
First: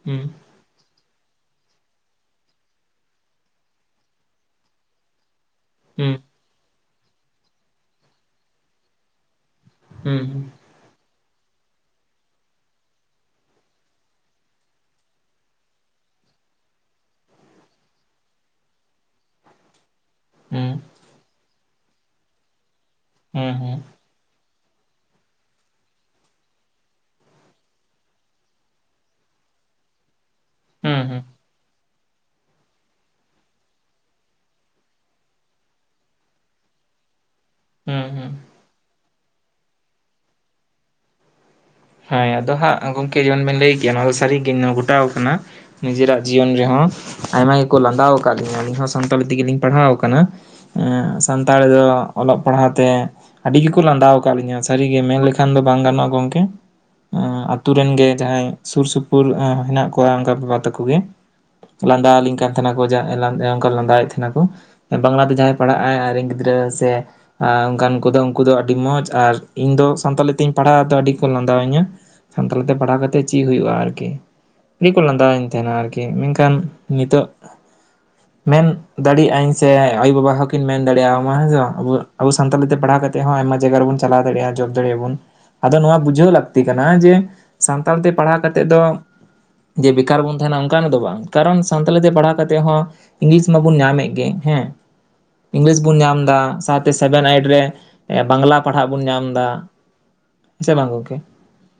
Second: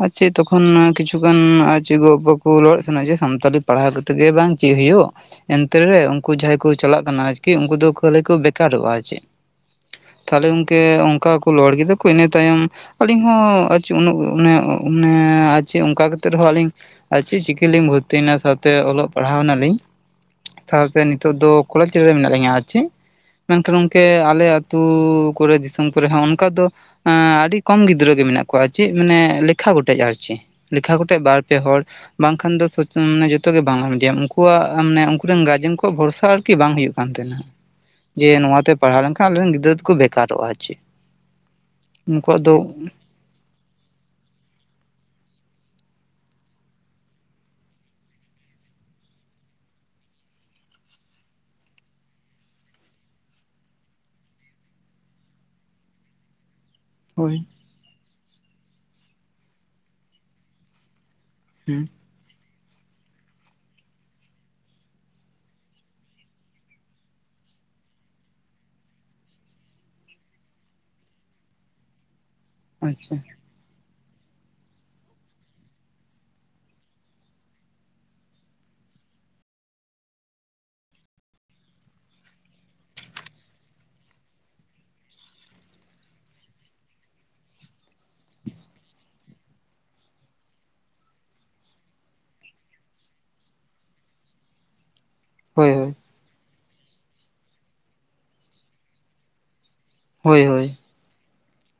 ᱟᱨ ᱦᱩᱸ ᱪᱮᱜ ᱛᱚᱼᱼ ᱠᱷᱚᱱ ᱠᱤᱪᱷᱩ ᱜᱟᱱ ᱟᱨ ᱪᱮᱜ ᱜᱚᱼᱵᱟᱵᱟ ᱠᱚ ᱨᱚᱲᱮᱜ ᱛᱟᱦᱮᱸᱱᱟ ᱡᱮ ᱥᱟᱱᱛᱟᱞᱤ ᱯᱟᱲᱦᱟᱣ ᱠᱟᱛᱮᱜ ᱫᱚᱭᱟ ᱵᱟᱝ ᱪᱮᱜ ᱦᱩᱭᱚᱜ? ᱮᱱᱛᱮ ᱨᱮ ᱦᱩᱸ ᱩᱱᱠᱩ ᱡᱟᱦᱟᱸᱭ ᱠᱚ ᱪᱟᱞᱟᱜ ᱠᱟᱱᱟ ᱟᱨᱠᱤ ᱩᱱᱠᱩ ᱫᱚ ᱠᱷᱟᱹᱞᱤ ᱠᱚ ᱵᱮᱠᱟᱨᱚᱜᱼᱟ ᱟᱨ ᱪᱮᱜᱼᱼ ᱛᱟᱦᱞᱮ ᱦᱩᱸ ᱜᱚᱝᱠᱮ ᱚᱱᱠᱟ ᱠᱚ ᱨᱚᱲ ᱠᱮᱫᱟ ᱠᱚ ᱤᱱᱟᱹ ᱛᱟᱭᱚᱢᱼᱼ ᱟᱞᱤᱸᱧ ᱦᱚᱸ ᱪᱮᱜ ᱩᱱᱟᱹᱜ ᱢᱟᱱᱮ ᱢᱟᱱᱮ ᱟᱨ ᱪᱮᱜ ᱚᱱᱠᱟ ᱠᱟᱛᱮᱜ ᱨᱮᱦᱚᱸ ᱟᱹᱞᱤᱧᱼᱼ ᱟᱨ ᱪᱮᱜ ᱪᱤᱠᱟᱹ ᱞᱤᱧ ᱵᱷᱩᱨᱛᱤᱭᱮᱱᱟ ᱥᱟᱼᱼ ᱛᱮ ᱚᱞᱚᱜ ᱯᱟᱲᱦᱟᱣᱮᱱᱟ ᱞᱤᱧ ᱦᱩᱸ ᱥᱟᱶᱛᱮ ᱱᱤᱛᱚᱜ ᱫᱚ ᱠᱚᱞᱮᱪ ᱨᱮ ᱢᱮᱱᱟᱜ ᱞᱤᱧᱟ ᱟᱨ ᱪᱮᱜᱼᱼ ᱦᱩᱸ ᱢᱮᱱᱠᱷᱟᱱ ᱦᱩᱸ ᱜᱚᱝᱠᱮ ᱟᱞᱮ ᱟᱹᱛᱩ ᱠᱚᱨᱮ ᱫᱤᱥᱚᱢ ᱠᱚᱨᱮ ᱦᱚᱸ ᱚᱱᱠᱟ ᱫᱚ ᱟᱸ ᱟᱹᱰᱤ ᱠᱚᱢ ᱜᱤᱫᱽᱨᱟᱹᱜ ᱜᱮ ᱢᱮᱱᱟᱜ ᱠᱚᱣᱟ ᱪᱮᱜ ᱢᱟᱱᱮ ᱞᱮᱠᱷᱟ ᱜᱚᱴᱮᱡ ᱟᱨ ᱪᱮᱼᱼ ᱞᱮᱠᱷᱟ ᱦᱩᱸ ᱠᱚᱴᱮᱡ ᱦᱩᱸ ᱵᱟᱨ ᱯᱮ ᱦᱚᱲ ᱵᱟᱝᱠᱷᱟᱱ ᱫᱚ *unintelligible* ᱡᱚᱛᱚ ᱜᱮ ᱵᱟᱝᱞᱟ ᱢᱤᱰᱤᱭᱟᱢ ᱩᱱᱠᱩᱣᱟᱜ ᱢᱟᱱᱮ ᱩᱱᱠᱩᱨᱤᱱ ᱜᱟᱨᱡᱮᱱ ᱠᱚᱣᱟᱜ ᱵᱷᱚᱨᱥᱟ ᱟᱨᱠᱤ ᱵᱟᱝ ᱦᱩᱭᱩᱜ ᱠᱟᱱ ᱛᱟᱦᱮᱱᱟ᱾ ᱦᱩᱸ ᱡᱮ ᱦᱩᱸ ᱱᱚᱣᱟᱛᱮ ᱯᱟᱲᱦᱟᱣ ᱞᱮᱱᱠᱷᱟᱱ ᱟᱞᱮᱨᱮᱱ ᱜᱤᱫᱽᱨᱟᱹ ᱫᱚᱠᱚ ᱵᱮᱠᱟᱨᱚᱜᱼᱟ ᱟᱨ ᱪᱮᱜᱼᱼ ᱦᱚᱭ ᱟᱫᱚ ᱦᱟᱜ ᱜᱚᱝᱠᱮ ᱡᱮᱢᱚᱱ ᱵᱮᱱ ᱞᱟᱹᱭ ᱠᱮᱭᱟ ᱱᱚᱣᱟ ᱫᱚ ᱥᱟᱹᱨᱤᱜᱮ ᱜᱷᱚᱴᱟᱣ ᱟᱠᱟᱱᱟ᱾ ᱱᱤᱡᱮᱨᱟᱜ ᱡᱤᱭᱚᱱ ᱨᱮᱦᱚᱸ ᱟᱭᱢᱟ ᱜᱮᱠᱚ ᱞᱟᱸᱫᱟᱣ ᱟᱠᱟᱜ ᱞᱤᱧᱟ ᱟᱹᱞᱤᱧ ᱦᱚᱸ ᱥᱟᱱᱛᱟᱞᱤ ᱛᱮᱜᱮ ᱞᱤᱧ ᱯᱟᱲᱦᱟᱣ ᱟᱠᱟᱱᱟ᱾ ᱮᱸ ᱥᱟᱱᱛᱟᱲᱤ ᱫᱚ ᱚᱞᱚᱜ ᱯᱟᱲᱦᱟᱣ ᱛᱮᱼᱼ ᱟᱹᱰᱤ ᱜᱮᱠᱚ ᱞᱟᱸᱫᱟᱟᱣ ᱟᱠᱟᱜ ᱞᱤᱧᱟ ᱥᱟᱹᱨᱤ ᱜᱮ ᱢᱮᱱ ᱞᱮᱠᱷᱟᱱ ᱫᱚ ᱵᱟᱝ ᱜᱟᱱᱚᱜᱼᱟ ᱜᱚᱝᱠᱮ ᱾ ᱦᱚᱭ ᱟᱹᱛᱩ ᱨᱮᱱ ᱜᱮ ᱡᱟᱦᱟᱸᱭ ᱥᱩᱨ ᱥᱩᱯᱩᱨ ᱮᱸ ᱦᱮᱱᱟᱜ ᱠᱚᱣᱟ ᱚᱱᱠᱟ ᱵᱟᱵᱟ ᱛᱟᱠᱚ ᱜᱮ ᱦᱩᱸ ᱞᱟᱸᱫᱟ ᱟᱞᱤᱧ ᱠᱟᱱᱼᱼ ᱛᱟᱦᱮᱱᱟ ᱠᱚ ᱡᱟ ᱚᱱᱠᱟ ᱞᱟᱸᱫᱟᱭᱮᱜ ᱛᱟᱦᱮᱱᱟ ᱠᱚ ᱵᱟᱝᱞᱟ ᱛᱮ ᱡᱟᱦᱟᱸᱭ ᱯᱟᱲᱦᱟᱜ ᱟᱭ ᱟᱭᱨᱤᱱ ᱜᱤᱫᱽᱨᱟᱹ ᱥᱮᱼᱼ ᱟᱨ ᱚᱱᱠᱟᱱ ᱠᱚᱫᱚ ᱩᱱᱠᱩ ᱫᱚ ᱟᱹᱰᱤ ᱢᱚᱸᱡᱽ ᱟᱨ ᱤᱧ ᱫᱚ ᱥᱟᱱᱛᱟᱞᱤ ᱛᱤᱧ ᱯᱟᱲᱦᱟᱣᱟ ᱛᱚ ᱟᱹᱰᱤ ᱠᱚ ᱞᱟᱸᱫᱟᱼᱼ ᱢᱮᱛᱟᱣ ᱤᱧᱟᱹ ᱥᱟᱱᱛᱟᱞᱤ ᱛᱮ ᱯᱟᱲᱦᱟᱣ ᱟᱪᱪᱷᱟ ᱠᱟᱛᱮ ᱪᱮᱜ ᱦᱩᱭᱩᱜᱼᱟ ᱟᱨᱠᱤᱼᱼ ᱟᱹᱰᱤ ᱠᱚ ᱞᱟᱸᱫᱟᱣᱤᱧ ᱛᱟᱸᱦᱮᱱᱟ ᱟᱨᱠᱤ ᱢᱮᱱᱠᱷᱟᱱ ᱱᱤᱸᱛᱚᱜᱼᱼ *inaudible* ᱢᱮᱱ ᱫᱟᱲᱮᱭᱟᱜ ᱟᱹᱧ ᱥᱮ ᱟᱭᱳᱼᱵᱟᱵᱟ ᱢᱮᱱ ᱫᱟᱲᱮᱭᱟᱜ ᱤᱧ ᱥᱮ ᱟᱭᱚ ᱵᱟᱵᱟ ᱦᱚᱸᱠᱤᱱ ᱢᱮᱱ ᱫᱟᱲᱮᱭᱟ ᱟᱧ ᱥᱮ ᱟᱭᱩ ᱵᱟᱵᱟ ᱦᱚᱸ ᱠᱤᱧ ᱢᱮᱱ ᱫᱟᱲᱮᱭᱟᱢᱟ ᱦᱮᱸ ᱥᱮ ᱟᱵᱚ ᱥᱟᱱᱛᱟᱞᱤ ᱛᱮ ᱯᱟᱲᱦᱟᱣ ᱠᱟᱛᱼᱼ ᱠᱟᱛᱮ ᱦᱚᱸ ᱟᱭᱢᱟ ᱡᱟᱜᱟ ᱨᱮ ᱵᱚᱱ ᱪᱟᱞᱟᱣ ᱫᱟᱲᱭᱟᱜᱼᱟ, ᱡᱚᱵ ᱫᱟᱲᱮᱭᱟᱜ ᱵᱚᱱ ᱟᱫᱚ ᱱᱚᱸᱣᱟ ᱵᱩᱡᱷᱟᱹᱣ ᱞᱟᱜ *unintelligible* ᱛᱮᱼ ᱞᱟᱹᱠᱛᱤ ᱠᱟᱱᱟ ᱡᱮ ᱥᱟᱱᱛᱟᱲ ᱛᱮ ᱯᱟᱲᱦᱟᱣ ᱠᱟᱛᱮᱜ ᱫᱚᱼᱼ ᱡᱮ ᱵᱮᱠᱟᱨ ᱵᱚᱱ ᱛᱟᱦᱮᱱᱟ ᱚᱱᱠᱟᱱᱟᱜ ᱫᱚ ᱵᱟᱝ ᱠᱟᱨᱚᱱ ᱥᱟᱱᱛᱟᱞᱤ ᱛᱮ ᱯᱟᱲᱦᱟᱣ ᱠᱟᱛᱮᱫ ᱦᱚᱸᱼᱼ ᱤᱝᱞᱤᱥ ᱢᱟᱵᱚᱱ ᱧᱟᱢᱮᱫ ᱜᱮ ᱦᱮᱸᱼᱼ ᱦᱳᱭ ᱤᱝᱞᱤᱥ ᱦᱳᱭ ᱵᱚᱱ ᱧᱟᱢ ᱫᱟ ᱥᱟᱶᱛᱮ ᱥᱮᱵᱷᱮᱱ ᱮᱭᱤᱴ ᱨᱮ ᱵᱟᱝᱞᱟ ᱯᱟᱲᱦᱟᱜ ᱵᱚᱱ ᱧᱟᱢ ᱫᱟ ᱾ ᱦᱳᱭ ᱦᱳᱭ,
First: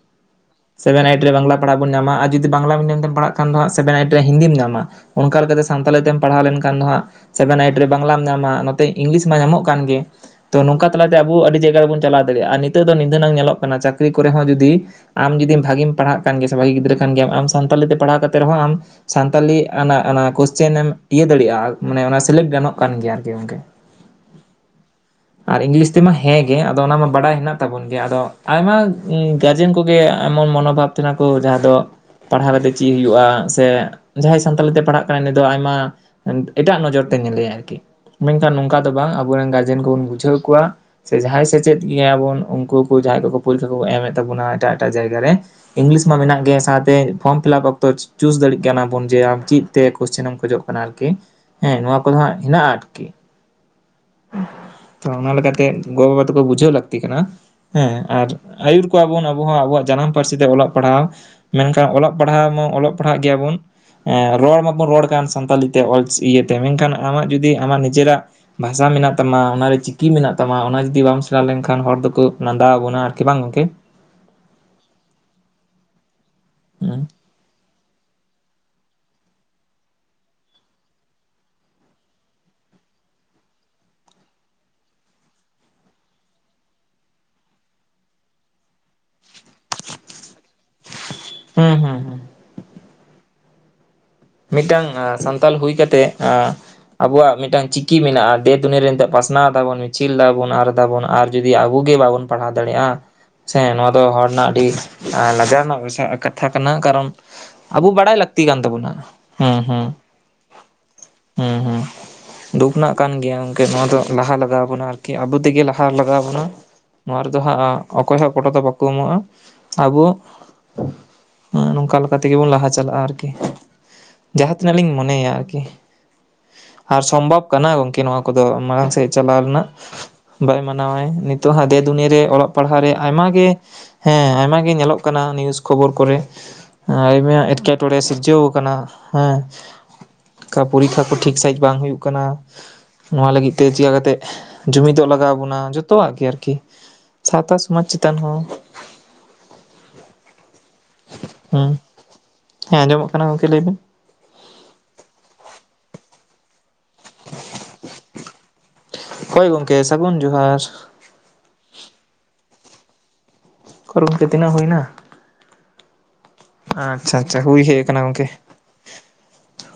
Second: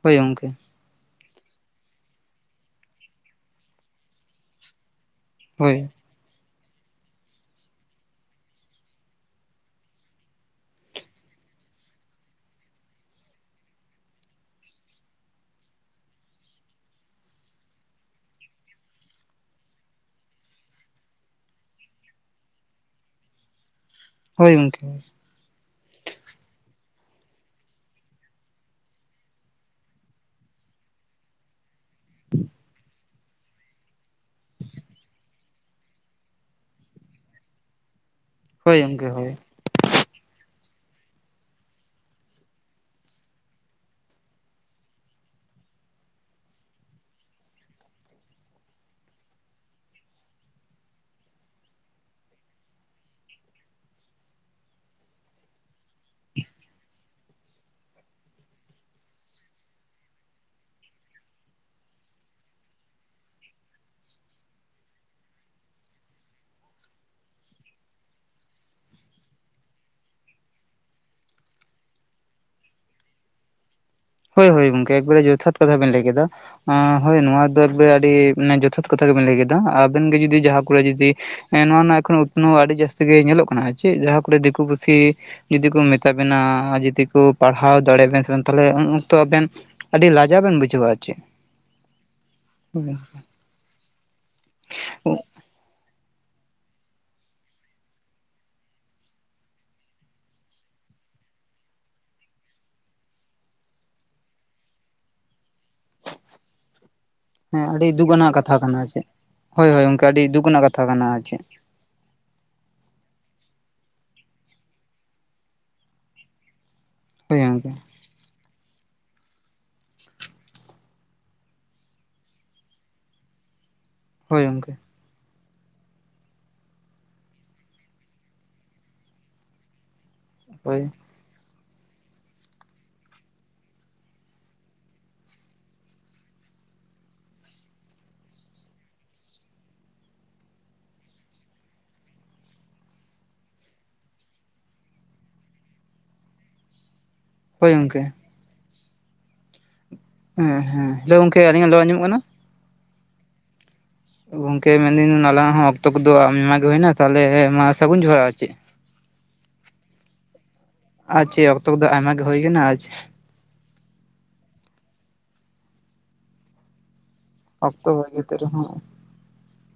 ᱦᱳᱭ ᱜᱚᱝᱠᱮ᱾ ᱥᱮᱵᱮᱱ ᱟᱹᱭᱤᱴ ᱨᱮ ᱵᱟᱝᱜᱽᱟᱞᱟ ᱯᱟᱲᱦᱟᱜ ᱵᱚᱱ ᱧᱟᱢᱟ ᱟᱨ ᱡᱩᱫᱤ ᱵᱟᱝᱜᱽᱟᱞᱟ ᱢᱤᱰᱤᱭᱟᱢ ᱛᱮᱢ ᱯᱟᱲᱦᱟᱜ ᱠᱷᱟᱱ ᱦᱟᱸᱜ ᱥᱮᱵᱮᱱ ᱟᱹᱭᱤᱴ ᱨᱮ ᱦᱤᱸᱫᱤᱢ ᱧᱟᱢᱟ, ᱚᱱᱠᱟ ᱞᱮᱠᱟᱛᱮ ᱦᱳᱭ ᱥᱟᱱᱛᱟᱞᱤ ᱛᱮᱢ ᱯᱟᱲᱦᱟᱣ ᱞᱮᱱᱠᱷᱟᱱ ᱫᱚ ᱦᱟᱸᱜ ᱥᱮᱵᱮᱱ ᱟᱹᱭᱤᱴ ᱨᱮ ᱵᱟᱝᱜᱽᱞᱟᱢ ᱧᱟᱢᱟ ᱱᱚᱛᱮ ᱤᱝᱜᱽᱞᱤᱥ ᱢᱟ ᱧᱟᱢᱚᱜ ᱠᱟᱱ ᱜᱮ, ᱛᱚ ᱱᱚᱝᱠᱟ ᱛᱟᱞᱟᱛᱮ ᱟᱵᱚ ᱟᱹᱰᱤ ᱡᱟᱭᱜᱟ ᱨᱮᱵᱚᱱ ᱪᱟᱞᱟᱣ ᱫᱟᱹᱲᱮᱭᱟᱜᱼᱟ ᱟᱨ ᱱᱤᱛᱚᱜ ᱫᱚ ᱱᱤᱫᱟᱹᱱᱟᱝ ᱧᱮᱞᱚᱜ ᱠᱟᱱᱟ ᱪᱟᱹᱠᱨᱤ ᱠᱚᱨᱮ ᱦᱚᱸ ᱡᱩᱫᱤ ᱟᱢ ᱡᱩᱫᱤ ᱵᱷᱟᱹᱜᱮᱢ ᱯᱟᱲᱦᱟᱜ ᱠᱟᱱ ᱜᱮᱭᱟ ᱥᱮ ᱵᱷᱟᱹᱜᱤ ᱜᱤᱫᱽᱨᱟᱹ ᱠᱟᱱ ᱜᱮᱭᱟᱢ ᱟᱢ ᱥᱟᱱᱛᱟᱞᱤ ᱛᱮ ᱯᱟᱲᱦᱟᱣ ᱠᱟᱛᱮ ᱨᱮᱦᱚᱸ ᱟᱢ ᱥᱟᱱᱛᱟᱞᱤ ᱟᱱᱟ ᱟᱱᱟ ᱠᱚᱥᱪᱮᱱ ᱮᱢ ᱤᱭᱟᱹ ᱫᱟᱲᱮᱭᱟᱜᱼᱟ, ᱟ ᱢᱟᱱᱮ ᱚᱱᱟ ᱥᱮᱞᱮᱫ ᱜᱟᱱᱚᱜ ᱠᱟᱱ ᱜᱮᱭᱟ ᱟᱨᱠᱤ ᱜᱚᱝᱠᱮ᱾ *unintelligible* ᱦᱳᱭ ᱜᱚᱝᱠᱮ, ᱟᱨ ᱤᱸᱜᱽᱞᱤᱥ ᱛᱮᱢᱟ ᱦᱮᱸ ᱜᱮ ᱟᱫᱚ ᱚᱱᱟ ᱢᱟ ᱵᱟᱰᱟᱭ ᱦᱮᱸᱱᱟᱜ ᱛᱟᱵᱚᱱ ᱜᱮᱭᱟ ᱟᱫᱚ ᱟᱭᱢᱟ ᱮᱸ ᱜᱟᱨᱡᱮᱱ ᱠᱚᱜᱮ ᱮᱢᱚ ᱢᱚᱱᱳ ᱵᱷᱟᱵᱽ ᱛᱮ ᱱᱷᱟᱸᱜ ᱠᱚ ᱡᱟᱦᱟᱸ ᱫᱚ ᱯᱟᱲᱦᱟᱣ ᱟᱛᱮ ᱪᱮᱜ ᱦᱩᱭᱩᱜᱼᱟ, ᱥᱮ ᱡᱟᱦᱟᱸᱭ ᱥᱟᱱᱛᱟᱞᱤ ᱛᱮ ᱯᱟᱲᱦᱟᱜ ᱠᱟᱱᱟᱭ ᱩᱱᱤ ᱫᱚ ᱟᱭᱢᱟ ᱮᱸ ᱮᱴᱟᱜ ᱱᱚᱡᱚᱨ ᱛᱮ ᱧᱮᱞᱮᱭᱟ ᱟᱨᱠᱤ᱾ ᱢᱮᱝ ᱠᱷᱟᱱ ᱦᱳᱭ ᱱᱚᱝᱠᱟ ᱫᱚ ᱜᱚᱝᱠᱮ ᱵᱟᱝ ᱟᱵᱚ ᱦᱳᱭ ᱨᱤᱱ ᱜᱟᱨ- ᱡᱮᱱ ᱠᱚᱵᱚᱱ ᱵᱩᱡᱷᱟᱹᱣ ᱠᱚᱣᱟ ᱥᱮ ᱡᱟᱦᱟᱸᱭ ᱥᱮᱪᱮᱫ ᱜᱮᱭᱟ ᱵᱚᱱ ᱩᱱᱠᱩ ᱠᱚ ᱡᱟᱦᱟᱸᱭ ᱠᱚᱠᱚ ᱯᱩᱭᱞᱩ ᱛᱮ ᱠᱚ ᱮᱢᱮᱫ ᱛᱟᱵᱚᱱᱟ ᱮᱴᱟᱜ ᱮᱴᱟᱜ ᱡᱟᱭᱜᱟ ᱨᱮ ᱤᱸᱜᱽᱞᱤᱥ ᱢᱟ ᱢᱮᱱᱟᱜ ᱜᱮ ᱥᱟᱶᱛᱮ ᱯᱷᱚᱸᱢ ᱯᱷᱤᱞᱟᱯ ᱚᱠᱛᱚᱪ- ᱪᱩᱥ ᱫᱟᱹᱲᱤᱜ ᱠᱟᱱᱟ ᱵᱚᱱ ᱡᱮ ᱟᱢ ᱪᱤᱫ ᱛᱮ ᱠᱚᱥᱪᱟᱱ ᱮᱢ ᱠᱷᱚᱡᱚᱜ ᱠᱟᱱᱟ ᱟᱨᱠᱤ, ᱦᱮᱸ ᱱᱚᱣᱟ ᱠᱚᱫᱚ ᱦᱟᱸᱜ ᱦᱮᱸᱱᱟᱜᱼᱟ ᱟᱨᱠᱤ᱾ *unintelligible* ᱛᱚ ᱚᱱᱟ ᱞᱮᱠᱟᱛᱮᱫ ᱜᱚ ᱵᱟᱵᱟ ᱛᱮᱠᱚ ᱵᱩᱡᱷᱟᱹᱣ ᱞᱟᱹᱠᱛᱤ ᱠᱟᱱᱟ, ᱦᱮᱸ ᱟᱨ ᱟᱹᱭᱩᱨ ᱠᱚᱣᱟᱵᱚᱱ ᱟᱵᱚ ᱟᱵᱚᱣᱟᱜ ᱡᱟᱱᱟᱢ ᱯᱟᱹᱨᱥᱤ ᱛᱮ ᱚᱞᱚᱜ ᱯᱟᱲᱦᱟᱣ, ᱢᱮᱱᱠᱷᱟᱱ ᱚᱞᱚᱜ ᱯᱟᱲᱦᱟᱣ ᱢᱟ ᱚᱞᱚᱜ ᱯᱟᱲᱦᱟᱜ ᱜᱮᱭᱟᱵᱚᱱ ᱮᱸ ᱨᱚᱲ ᱢᱟᱵᱚᱱ ᱨᱚᱲ ᱠᱟᱱ ᱥᱟᱱᱛᱟᱞᱤ ᱛᱮ ᱚᱞ ᱪᱤ ᱤᱭᱟᱹᱛᱮ ᱢᱮᱝᱠᱷᱟᱱ ᱟᱢᱟᱜ ᱡᱩᱫᱤ ᱟᱢᱟᱜ ᱱᱤᱡᱟᱹᱨᱟᱜ ᱵᱷᱟᱥᱟ ᱢᱮᱱᱟᱜ ᱛᱟᱢᱟ, ᱚᱱᱟᱨᱮ ᱪᱤᱠᱤ ᱢᱮᱱᱟᱜ ᱛᱟᱢᱟ, ᱚᱱᱟ ᱡᱩᱫᱤ ᱵᱟᱢ ᱥᱮᱬᱟ ᱞᱮᱱᱠᱷᱟᱱ ᱦᱚᱲ ᱫᱚᱠᱚ ᱞᱟᱸᱫᱟ ᱦᱟᱵᱚᱱᱟ ᱟᱨᱠᱤ ᱵᱟᱝ ᱜᱚᱝᱠᱮ? ᱦᱳᱭ ᱦᱳᱭ ᱜᱚᱝᱠᱮ ᱮᱠ ᱵᱟᱨᱮ ᱡᱚᱛᱷᱟᱛ ᱠᱟᱛᱷᱟ ᱵᱮᱱ ᱞᱟᱹᱭ ᱠᱮᱫᱟ, ᱟᱸ ᱦᱩᱸ ᱦᱳᱭ ᱱᱚᱣᱟ ᱫᱚ ᱮᱠ ᱵᱟᱨᱮ ᱟᱹᱰᱤ ᱢᱟᱱᱮ ᱡᱚᱛᱷᱟᱛ ᱠᱟᱛᱷᱟ ᱜᱮᱵᱮᱱ ᱞᱟᱹᱭ ᱠᱮᱫᱟ, ᱟᱵᱮᱱ ᱜᱮ ᱡᱩᱫᱤ ᱡᱟᱦᱟᱸ ᱠᱚᱨᱮ ᱡᱩᱫᱤ ᱮᱸ ᱱᱚᱶᱟ ᱱᱚᱶᱟ ᱮᱠᱷᱚᱱ ᱩᱛᱷᱱᱟᱹᱣ ᱟᱹᱰᱤ ᱡᱟᱹᱥᱛᱤ ᱜᱮ ᱧᱮᱞᱚᱜ ᱠᱟᱱᱟ, ᱦᱮᱸ ᱪᱮᱜ ᱡᱟᱦᱟᱸ ᱠᱚᱨᱮ ᱫᱤᱠᱩ ᱯᱩᱥᱤ ᱡᱩᱫᱤ ᱠᱚ ᱢᱮᱛᱟ ᱵᱤᱱᱼᱟ, ᱡᱩᱫᱤ ᱠᱚ ᱯᱟᱲᱦᱟᱣ ᱫᱟᱲᱮ ᱵᱮᱱ ᱥᱮ ᱛᱟᱦᱚᱞᱮ ᱩᱱ ᱩᱱ ᱛᱚ ᱟᱵᱮᱱ ᱟᱹᱰᱤ ᱞᱟᱡᱟᱣ ᱵᱮᱱ ᱵᱩᱡᱷᱟᱹᱣᱟ ᱟᱨ ᱪᱮᱫ, ᱦᱩᱸ ᱦᱩᱸ *unintelligible* ᱢᱤᱫᱴᱟᱝ ᱟᱸ ᱥᱟᱸᱛᱟᱞ ᱦᱩᱭ ᱠᱟᱛᱮᱜ ᱟᱸ ᱟᱵᱚᱣᱟᱜ ᱢᱤᱫᱴᱟᱝ ᱪᱤᱠᱤ ᱢᱮᱱᱟᱜᱼᱟ ᱫᱮᱼ ᱫᱩᱱᱤᱭᱟᱹ ᱨᱮ ᱱᱤᱛᱚᱜ ᱯᱟᱥᱱᱟᱣ ᱮᱫᱟ ᱵᱚᱱ ᱢᱤᱪᱷᱤᱞ ᱮᱫᱟ ᱵᱚᱱ ᱟᱨ ᱮᱫᱟ ᱵᱚᱱ ᱟᱨ ᱡᱩᱫᱤ ᱟᱵᱚ ᱜᱮ ᱵᱟᱵᱚᱱ ᱯᱟᱲᱦᱟᱣ ᱫᱟᱲᱮᱜᱼᱟ, ᱥᱮ ᱱᱚᱣᱟ ᱫᱚ ᱦᱚᱲ ᱨᱮᱱᱟᱜ ᱟᱹᱰᱤ ᱮᱸ ᱞᱟᱡᱟᱣ ᱨᱮᱱᱟᱜ ᱵᱤᱥᱚᱭ ᱟᱸ ᱠᱟᱛᱷᱟ ᱠᱟᱱᱟ, ᱠᱟᱨᱚᱱ ᱦᱮᱸ ᱟᱵᱩ ᱟᱹᱰᱤ ᱫᱩᱠ ᱵᱟᱰᱟᱭ ᱟᱱᱟᱜ ᱞᱟᱹᱠᱛᱤ ᱠᱟᱛᱷᱟ ᱠᱟᱱ ᱠᱟᱱᱟ ᱛᱟᱵᱚᱱᱟ, ᱪᱮᱫ ᱦᱩᱸ ᱦᱳᱭ ᱦᱳᱭ ᱦᱩᱸ ᱜᱚᱝᱠᱮ ᱟᱹᱰᱤ ᱫᱩᱠ ᱨᱮᱱᱟᱜ ᱠᱟᱛᱷᱟ ᱠᱟᱱᱟ ᱟᱨ ᱪᱮᱫ? ᱦᱩᱸ ᱦᱩᱸ ᱫᱩᱠ ᱨᱮᱱᱟᱜ ᱠᱟᱱ ᱜᱮᱭᱟ ᱜᱚᱝᱠᱮ ᱱᱚᱣᱟ ᱫᱚ ᱞᱟᱦᱟ ᱞᱟᱜᱟᱣᱟᱵᱚᱱᱟ ᱟᱨᱠᱤ ᱟᱵᱚ ᱛᱮᱜᱮ ᱞᱟᱦᱟ ᱞᱟᱜᱟᱣᱟᱵᱚᱱᱟ᱾ ᱱᱚᱣᱟ ᱦᱳᱭ ᱨᱮᱫᱚ ᱜᱚᱝᱠᱮ ᱦᱟᱸᱜ ᱚᱠᱚᱭ ᱦᱚᱸ ᱜᱚᱰᱚ ᱫᱚ ᱵᱟᱠᱚ ᱮᱢᱚᱜᱼᱟ, ᱟᱵᱚ ᱦᱩᱸ ᱱᱚᱝᱠᱟ ᱞᱮᱠᱟ ᱛᱮᱜᱮ ᱵᱚᱱ ᱞᱟᱦᱟ ᱪᱟᱞᱟᱜᱼᱟ ᱟᱨᱠᱤ᱾ ᱦᱳᱭ ᱡᱟᱦᱟᱸ ᱜᱚᱝᱠᱮ ᱛᱤᱱᱟᱹᱜ ᱞᱤᱧ ᱢᱚᱱᱮᱭᱟ ᱟᱨᱠᱤ ᱟᱨ ᱥᱚᱢᱵᱷᱟᱵ ᱠᱟᱱᱟ ᱜᱚᱝᱠᱮ ᱱᱚᱣᱟ ᱠᱚᱫᱚ ᱢᱟᱲᱟᱝ ᱥᱮᱫ ᱪᱟᱞᱟᱣ ᱨᱮᱱᱟᱜ᱾ ᱵᱟᱭ ᱦᱳᱭ ᱢᱟᱱᱟᱶᱟᱭ ᱱᱤᱛᱚᱜ ᱦᱟᱸᱜ ᱫᱮ ᱫᱩᱱᱤᱭᱟᱹ ᱨᱮ ᱚᱞᱚᱜ ᱯᱟᱲᱦᱟᱜ ᱨᱮ ᱟᱭᱢᱟ ᱜᱮ ᱦᱮᱸ ᱟᱭᱢᱟ ᱜᱮ ᱧᱮᱞᱚᱜ ᱠᱟᱱᱟ ᱱᱤᱭᱩᱥ ᱠᱷᱚᱵᱚᱨ ᱠᱚᱨᱮ, ᱮᱸ ᱟᱹᱭ ᱢᱮᱭᱟ ᱮᱴᱠᱮ ᱴᱚᱬᱮ ᱥᱤᱨᱡᱟᱹᱣ ᱠᱟᱱᱟ, ᱦᱮᱸ ᱠᱷᱟ ᱯᱚᱨᱤᱠᱷᱟ ᱠᱚ ᱴᱷᱤᱠ ᱥᱟᱺᱦᱤᱡ ᱵᱟᱝ ᱦᱩᱭᱩᱜ ᱠᱟᱱᱟ, ᱱᱚᱣᱟ ᱞᱟᱹᱜᱤᱫ ᱛᱮ ᱪᱮᱠᱟ ᱠᱟᱛᱮᱜ ᱡᱩᱢᱤᱫᱚᱜ ᱞᱟᱜᱟᱣᱟᱵᱚᱱᱟ ᱡᱚᱛᱚᱣᱟᱜ ᱠᱤ ᱟᱨᱠᱤ᱾ ᱥᱟᱶᱛᱟ ᱦᱳᱭ ᱥᱚᱢᱟᱪ ᱜᱚᱝᱠᱮ ᱪᱮᱛᱟᱱ ᱦᱚᱸ, ᱦᱮᱸ ᱦᱮᱸ ᱦᱮᱞᱳ ᱜᱚᱝᱠᱮ ᱟᱹᱞᱤᱧᱟᱜ ᱦᱩᱸ ᱞᱚ ᱟᱸᱡᱽᱚᱼᱢᱚᱜ ᱠᱟᱱᱟ? ᱦᱮᱸ ᱟᱸᱡᱽᱚᱼᱢᱚᱜ ᱠᱟᱱᱟ ᱜᱚᱝᱠᱮ, ᱞᱟᱹᱭ ᱵᱤᱱ? ᱜᱚᱝᱠᱮ ᱢᱮᱱ ᱤᱱᱟᱹᱧ ᱦᱩᱱᱟᱝ ᱟᱞᱟᱝ ᱦᱚᱸ ᱚᱠᱛᱚ ᱠᱚᱫᱚ ᱟᱭᱢᱟ ᱜᱮ ᱦᱩᱭ ᱮᱱᱟ ᱛᱟᱦᱮᱞᱮ ᱢᱟ ᱥᱟᱹᱜᱩᱱ ᱡᱚᱦᱟᱨ ᱟᱨ ᱪᱮᱫ? ᱦᱳᱭ ᱜᱚᱝᱠᱮ ᱥᱟᱹᱜᱩᱱ ᱡᱚᱦᱟᱨ᱾ ᱟᱨᱪᱮ ᱚᱠᱛᱚ ᱠᱚᱫᱚ ᱟᱭᱢᱟ ᱜᱮ ᱦᱩᱭ ᱟᱠᱟᱱᱟ ᱟᱨ ᱜᱚᱝᱠᱮ ᱛᱤᱱᱟᱹᱜ ᱦᱩᱭᱱᱟ ᱟᱪᱪᱷᱟ ᱟᱪᱪᱷᱟ ᱦᱩᱭ ᱦᱮᱡ ᱚᱠᱛᱚ ᱟᱠᱟᱱᱟ ᱜᱚᱝᱠᱮ ᱠᱟᱛᱮ ᱨᱮᱦᱚᱸ